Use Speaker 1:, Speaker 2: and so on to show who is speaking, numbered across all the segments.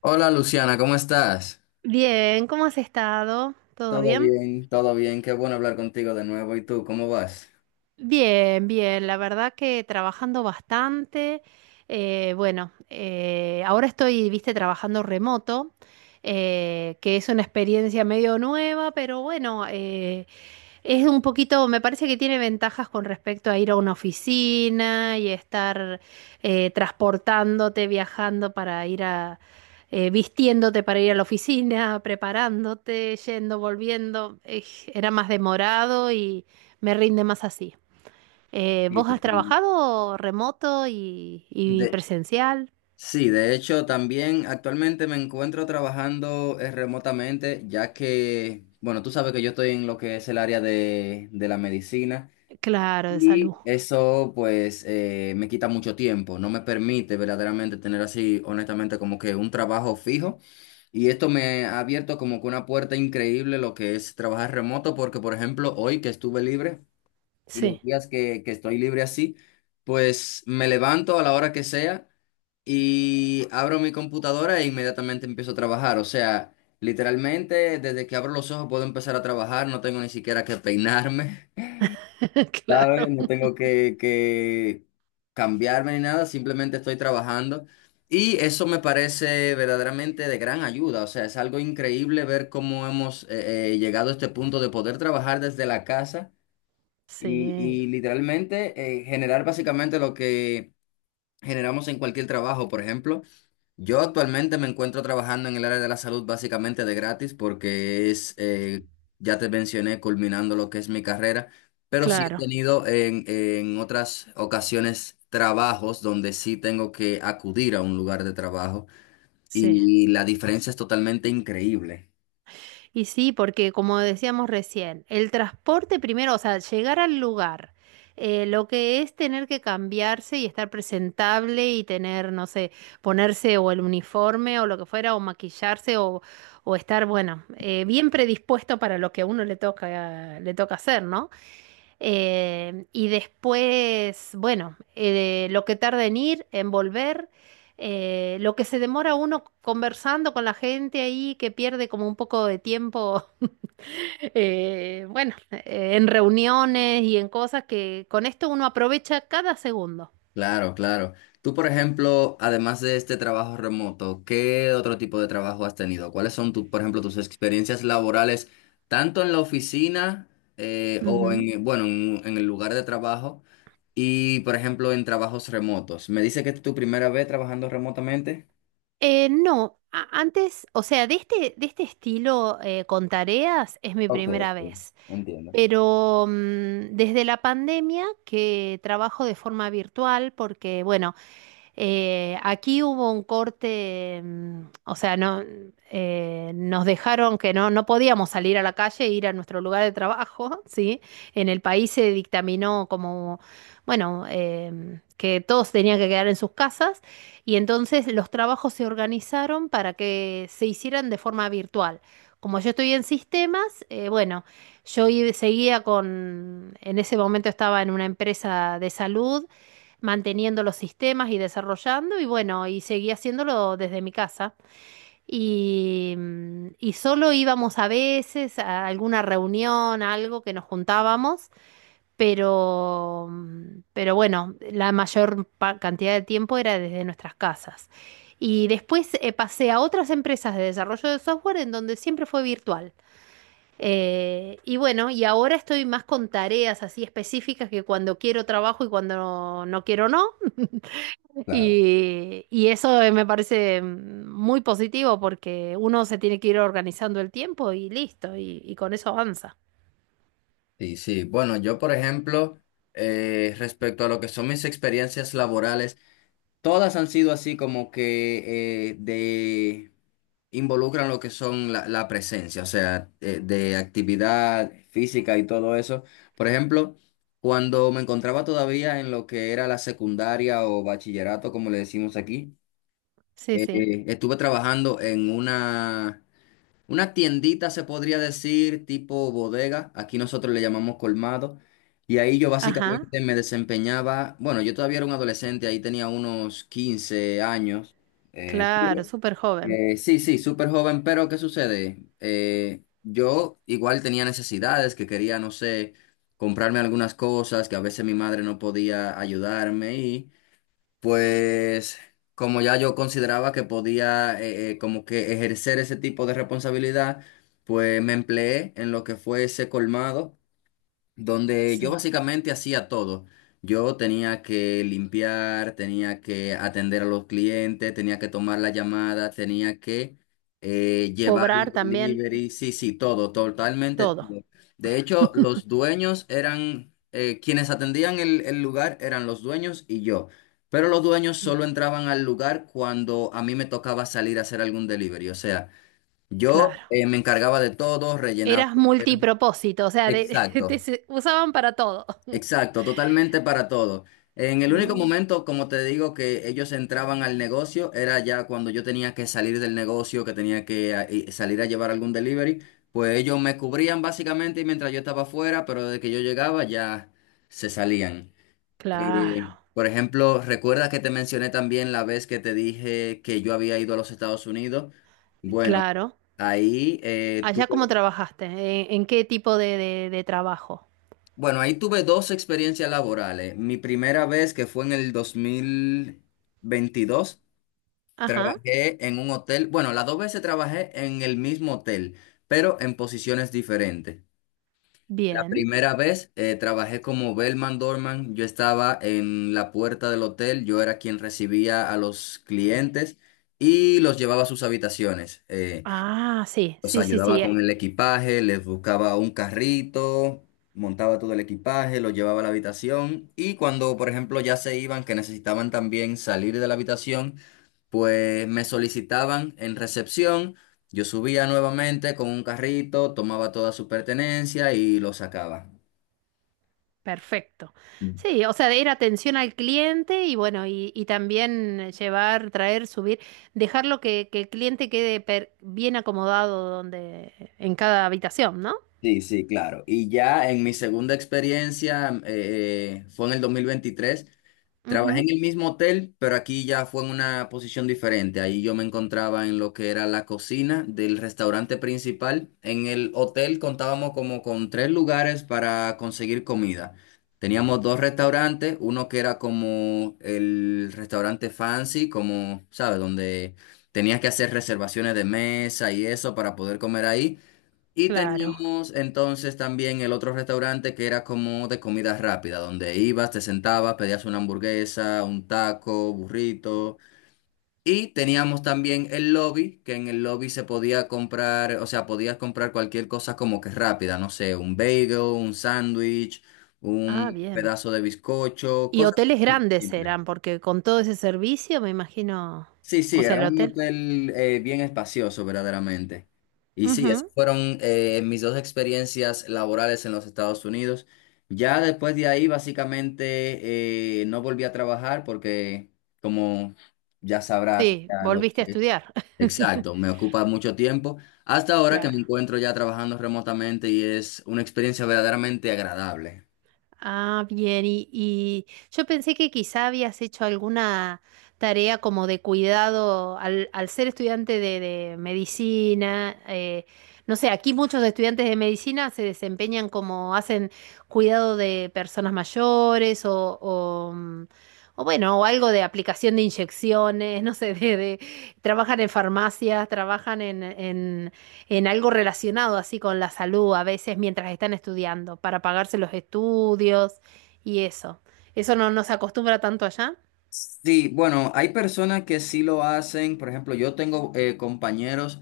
Speaker 1: Hola Luciana, ¿cómo estás?
Speaker 2: Bien, ¿cómo has estado? ¿Todo bien?
Speaker 1: Todo bien, qué bueno hablar contigo de nuevo. ¿Y tú, cómo vas?
Speaker 2: Bien, bien, la verdad que trabajando bastante. Bueno, Ahora estoy, viste, trabajando remoto, que es una experiencia medio nueva, pero bueno, es un poquito, me parece que tiene ventajas con respecto a ir a una oficina y estar transportándote, viajando para ir a, vistiéndote para ir a la oficina, preparándote, yendo, volviendo. Era más demorado y me rinde más así.
Speaker 1: Sí,
Speaker 2: ¿Vos has
Speaker 1: totalmente.
Speaker 2: trabajado remoto y
Speaker 1: De,
Speaker 2: presencial?
Speaker 1: sí, de hecho, también actualmente me encuentro trabajando remotamente, ya que, bueno, tú sabes que yo estoy en lo que es el área de la medicina.
Speaker 2: Claro, de salud.
Speaker 1: Y eso pues me quita mucho tiempo, no me permite verdaderamente tener así, honestamente, como que un trabajo fijo. Y esto me ha abierto como que una puerta increíble lo que es trabajar remoto, porque por ejemplo, hoy que estuve libre y los
Speaker 2: Sí,
Speaker 1: días que estoy libre así, pues me levanto a la hora que sea y abro mi computadora e inmediatamente empiezo a trabajar. O sea, literalmente desde que abro los ojos puedo empezar a trabajar, no tengo ni siquiera que peinarme.
Speaker 2: claro.
Speaker 1: ¿Sabes? No tengo que cambiarme ni nada, simplemente estoy trabajando. Y eso me parece verdaderamente de gran ayuda, o sea, es algo increíble ver cómo hemos llegado a este punto de poder trabajar desde la casa y,
Speaker 2: Sí,
Speaker 1: y literalmente generar básicamente lo que generamos en cualquier trabajo. Por ejemplo, yo actualmente me encuentro trabajando en el área de la salud básicamente de gratis porque es, ya te mencioné, culminando lo que es mi carrera, pero sí he
Speaker 2: claro.
Speaker 1: tenido en otras ocasiones trabajos donde sí tengo que acudir a un lugar de trabajo
Speaker 2: Sí.
Speaker 1: y la diferencia es totalmente increíble.
Speaker 2: Y sí, porque como decíamos recién, el transporte primero, o sea, llegar al lugar, lo que es tener que cambiarse y estar presentable y tener, no sé, ponerse o el uniforme o lo que fuera, o maquillarse o estar, bueno, bien predispuesto para lo que a uno le toca hacer, ¿no? Y después, bueno, lo que tarda en ir, en volver, lo que se demora uno conversando con la gente ahí, que pierde como un poco de tiempo, bueno, en reuniones y en cosas que con esto uno aprovecha cada segundo.
Speaker 1: Claro, claro. Tú, por ejemplo, además de este trabajo remoto, ¿qué otro tipo de trabajo has tenido? ¿Cuáles son, tu, por ejemplo, tus experiencias laborales, tanto en la oficina o
Speaker 2: Ujú.
Speaker 1: en, bueno, en el lugar de trabajo y, por ejemplo, en trabajos remotos? ¿Me dice que es tu primera vez trabajando remotamente?
Speaker 2: No, antes, o sea, de este estilo con tareas es mi
Speaker 1: Ok,
Speaker 2: primera
Speaker 1: ok,
Speaker 2: vez.
Speaker 1: entiendo.
Speaker 2: Pero mm, desde la pandemia que trabajo de forma virtual porque, bueno, aquí hubo un corte, mm, o sea, no, nos dejaron que no, no podíamos salir a la calle e ir a nuestro lugar de trabajo, ¿sí? En el país se dictaminó como, bueno, que todos tenían que quedar en sus casas y entonces los trabajos se organizaron para que se hicieran de forma virtual. Como yo estoy en sistemas, bueno, seguía con, en ese momento estaba en una empresa de salud manteniendo los sistemas y desarrollando y bueno, y seguí haciéndolo desde mi casa. Y, mm, y solo íbamos a veces a alguna reunión, a algo que nos juntábamos, pero, mm, pero bueno, la cantidad de tiempo era desde nuestras casas. Y después pasé a otras empresas de desarrollo de software en donde siempre fue virtual. Y bueno, y ahora estoy más con tareas así específicas que cuando quiero trabajo y cuando no quiero no.
Speaker 1: Claro.
Speaker 2: Y eso me parece mm, muy positivo porque uno se tiene que ir organizando el tiempo y listo, y con eso avanza.
Speaker 1: Sí, sí. Bueno, yo, por ejemplo, respecto a lo que son mis experiencias laborales, todas han sido así como que de involucran lo que son la presencia, o sea, de actividad física y todo eso. Por ejemplo, cuando me encontraba todavía en lo que era la secundaria o bachillerato, como le decimos aquí,
Speaker 2: Sí, sí.
Speaker 1: estuve trabajando en una tiendita se podría decir, tipo bodega, aquí nosotros le llamamos colmado, y ahí yo
Speaker 2: Ajá,
Speaker 1: básicamente me desempeñaba, bueno, yo todavía era un adolescente, ahí tenía unos 15 años, eh,
Speaker 2: claro, súper joven.
Speaker 1: sí, sí, súper joven, pero ¿qué sucede? Yo igual tenía necesidades, que quería, no sé, comprarme algunas cosas, que a veces mi madre no podía ayudarme, y pues como ya yo consideraba que podía como que ejercer ese tipo de responsabilidad, pues me empleé en lo que fue ese colmado donde yo
Speaker 2: Sí.
Speaker 1: básicamente hacía todo. Yo tenía que limpiar, tenía que atender a los clientes, tenía que tomar la llamada, tenía que llevar
Speaker 2: Cobrar
Speaker 1: los
Speaker 2: también
Speaker 1: delivery, sí, sí, todo, totalmente
Speaker 2: todo.
Speaker 1: todo. De hecho, los dueños eran, quienes atendían el lugar eran los dueños y yo. Pero los dueños
Speaker 2: Bien,
Speaker 1: solo entraban al lugar cuando a mí me tocaba salir a hacer algún delivery. O sea, yo
Speaker 2: claro.
Speaker 1: me encargaba de todo, rellenaba.
Speaker 2: Eras multipropósito, o sea,
Speaker 1: Exacto.
Speaker 2: usaban para todo.
Speaker 1: Exacto, totalmente para todo. En el único
Speaker 2: Mm,
Speaker 1: momento, como te digo, que ellos entraban al negocio era ya cuando yo tenía que salir del negocio, que tenía que y salir a llevar algún delivery, pues ellos me cubrían básicamente mientras yo estaba afuera, pero desde que yo llegaba ya se salían.
Speaker 2: claro,
Speaker 1: Por ejemplo, recuerda que te mencioné también la vez que te dije que yo había ido a los Estados Unidos. Bueno,
Speaker 2: claro.
Speaker 1: ahí eh,
Speaker 2: Allá
Speaker 1: tuve
Speaker 2: cómo trabajaste. En qué tipo de, de trabajo?
Speaker 1: Bueno, ahí tuve dos experiencias laborales. Mi primera vez, que fue en el 2022,
Speaker 2: Ajá,
Speaker 1: trabajé en un hotel. Bueno, las dos veces trabajé en el mismo hotel, pero en posiciones diferentes. La
Speaker 2: bien.
Speaker 1: primera vez trabajé como bellman doorman. Yo estaba en la puerta del hotel, yo era quien recibía a los clientes y los llevaba a sus habitaciones.
Speaker 2: Ah, sí,
Speaker 1: Los
Speaker 2: sí, sí,
Speaker 1: ayudaba
Speaker 2: sí,
Speaker 1: con el equipaje, les buscaba un carrito, montaba todo el equipaje, lo llevaba a la habitación y cuando, por ejemplo, ya se iban, que necesitaban también salir de la habitación, pues me solicitaban en recepción, yo subía nuevamente con un carrito, tomaba toda su pertenencia y lo sacaba.
Speaker 2: perfecto.
Speaker 1: Mm.
Speaker 2: Sí, o sea, de ir atención al cliente y bueno, y también llevar, traer, subir, dejarlo que el cliente quede bien acomodado donde, en cada habitación, ¿no?
Speaker 1: Sí, sí, claro. Y ya en mi segunda experiencia, fue en el 2023. Trabajé
Speaker 2: Ujú,
Speaker 1: en el mismo hotel, pero aquí ya fue en una posición diferente. Ahí yo me encontraba en lo que era la cocina del restaurante principal. En el hotel contábamos como con tres lugares para conseguir comida. Teníamos dos restaurantes, uno que era como el restaurante fancy, como, ¿sabes? Donde tenías que hacer reservaciones de mesa y eso para poder comer ahí. Y
Speaker 2: claro.
Speaker 1: teníamos entonces también el otro restaurante que era como de comida rápida, donde ibas, te sentabas, pedías una hamburguesa, un taco, burrito. Y teníamos también el lobby, que en el lobby se podía comprar, o sea, podías comprar cualquier cosa como que rápida, no sé, un bagel, un sándwich,
Speaker 2: Ah,
Speaker 1: un
Speaker 2: bien.
Speaker 1: pedazo de bizcocho,
Speaker 2: Y
Speaker 1: cosas
Speaker 2: hoteles grandes
Speaker 1: simples.
Speaker 2: serán, porque con todo ese servicio me imagino,
Speaker 1: Sí, sí,
Speaker 2: o sea,
Speaker 1: era
Speaker 2: el
Speaker 1: un
Speaker 2: hotel.
Speaker 1: hotel bien espacioso, verdaderamente. Y sí, esas
Speaker 2: Ujú.
Speaker 1: fueron mis dos experiencias laborales en los Estados Unidos. Ya después de ahí, básicamente, no volví a trabajar porque, como ya sabrás, o
Speaker 2: Sí,
Speaker 1: sea, lo
Speaker 2: volviste a
Speaker 1: que...
Speaker 2: estudiar.
Speaker 1: Exacto, me ocupa mucho tiempo. Hasta ahora que
Speaker 2: Claro.
Speaker 1: me encuentro ya trabajando remotamente y es una experiencia verdaderamente agradable.
Speaker 2: Ah, bien, y yo pensé que quizá habías hecho alguna tarea como de cuidado al, al ser estudiante de medicina. No sé, aquí muchos estudiantes de medicina se desempeñan como hacen cuidado de personas mayores o, mm, o bueno, o algo de aplicación de inyecciones, no sé, de, trabajan en farmacias, trabajan en algo relacionado así con la salud a veces mientras están estudiando, para pagarse los estudios y eso. Eso no, no se acostumbra tanto allá.
Speaker 1: Sí, bueno, hay personas que sí lo hacen. Por ejemplo, yo tengo compañeros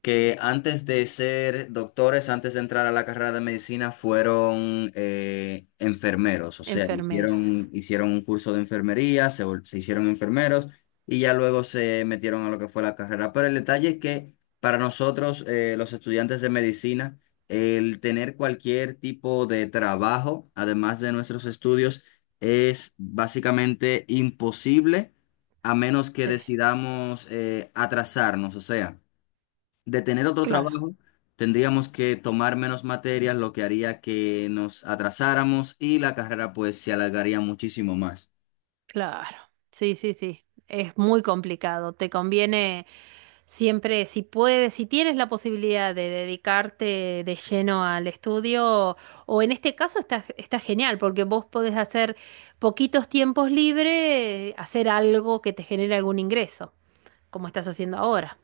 Speaker 1: que antes de ser doctores, antes de entrar a la carrera de medicina, fueron enfermeros. O sea, hicieron,
Speaker 2: Enfermeros.
Speaker 1: hicieron un curso de enfermería, se hicieron enfermeros y ya luego se metieron a lo que fue la carrera. Pero el detalle es que para nosotros, los estudiantes de medicina, el tener cualquier tipo de trabajo, además de nuestros estudios, es básicamente imposible a menos que
Speaker 2: Sí,
Speaker 1: decidamos atrasarnos. O sea, de tener otro
Speaker 2: claro,
Speaker 1: trabajo, tendríamos que tomar menos materias, lo que haría que nos atrasáramos y la carrera pues se alargaría muchísimo más.
Speaker 2: claro. Sí, sí, sí. Es muy complicado. Te conviene siempre, si puedes, si tienes la posibilidad de dedicarte de lleno al estudio, o en este caso está, está genial, porque vos podés hacer poquitos tiempos libres, hacer algo que te genere algún ingreso, como estás haciendo ahora.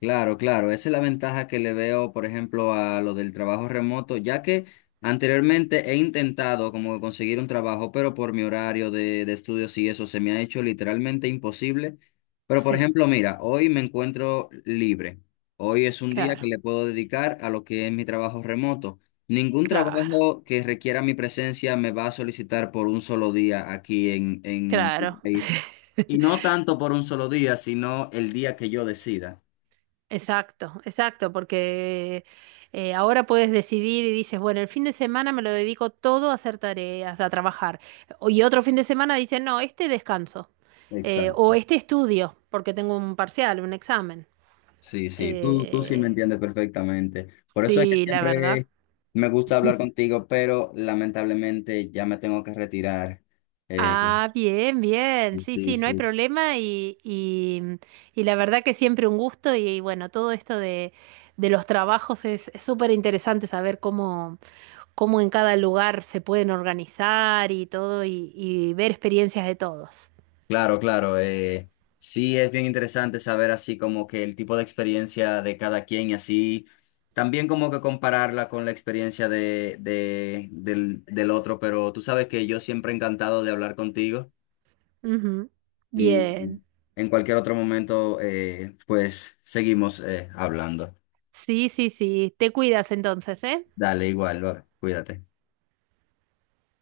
Speaker 1: Claro, claro, esa es la ventaja que le veo, por ejemplo, a lo del trabajo remoto, ya que anteriormente he intentado como que conseguir un trabajo, pero por mi horario de estudios y eso se me ha hecho literalmente imposible. Pero, por
Speaker 2: Sí,
Speaker 1: ejemplo, mira, hoy me encuentro libre. Hoy es un día que
Speaker 2: claro,
Speaker 1: le puedo dedicar a lo que es mi trabajo remoto. Ningún
Speaker 2: claro,
Speaker 1: trabajo que requiera mi presencia me va a solicitar por un solo día aquí en mi
Speaker 2: claro.
Speaker 1: país. Y no tanto por un solo día, sino el día que yo decida.
Speaker 2: Exacto, exacto, porque ahora puedes decidir y dices, bueno, el fin de semana me lo dedico todo a hacer tareas, a trabajar. O- y otro fin de semana dices, no, este descanso,
Speaker 1: Exacto.
Speaker 2: o este estudio, porque tengo un parcial, un examen.
Speaker 1: Sí, sí, tú sí me
Speaker 2: Eh,
Speaker 1: entiendes perfectamente. Por eso es que
Speaker 2: sí, la verdad.
Speaker 1: siempre me gusta hablar contigo, pero lamentablemente ya me tengo que retirar. Eh,
Speaker 2: Ah, bien, bien. Sí,
Speaker 1: sí,
Speaker 2: sí, no hay
Speaker 1: sí.
Speaker 2: problema y, mm, y la verdad que siempre un gusto y, bueno, todo esto de los trabajos es súper interesante saber cómo, cómo en cada lugar se pueden organizar y todo y ver experiencias de todos.
Speaker 1: Claro, claro. Sí, es bien interesante saber así como que el tipo de experiencia de cada quien y así también como que compararla con la experiencia de, del, del otro, pero tú sabes que yo siempre encantado de hablar contigo
Speaker 2: Ujú.
Speaker 1: y
Speaker 2: Bien.
Speaker 1: en cualquier otro momento pues seguimos hablando.
Speaker 2: Sí, sí, sí. Te cuidas entonces, ¿eh?
Speaker 1: Dale, igual, va, cuídate.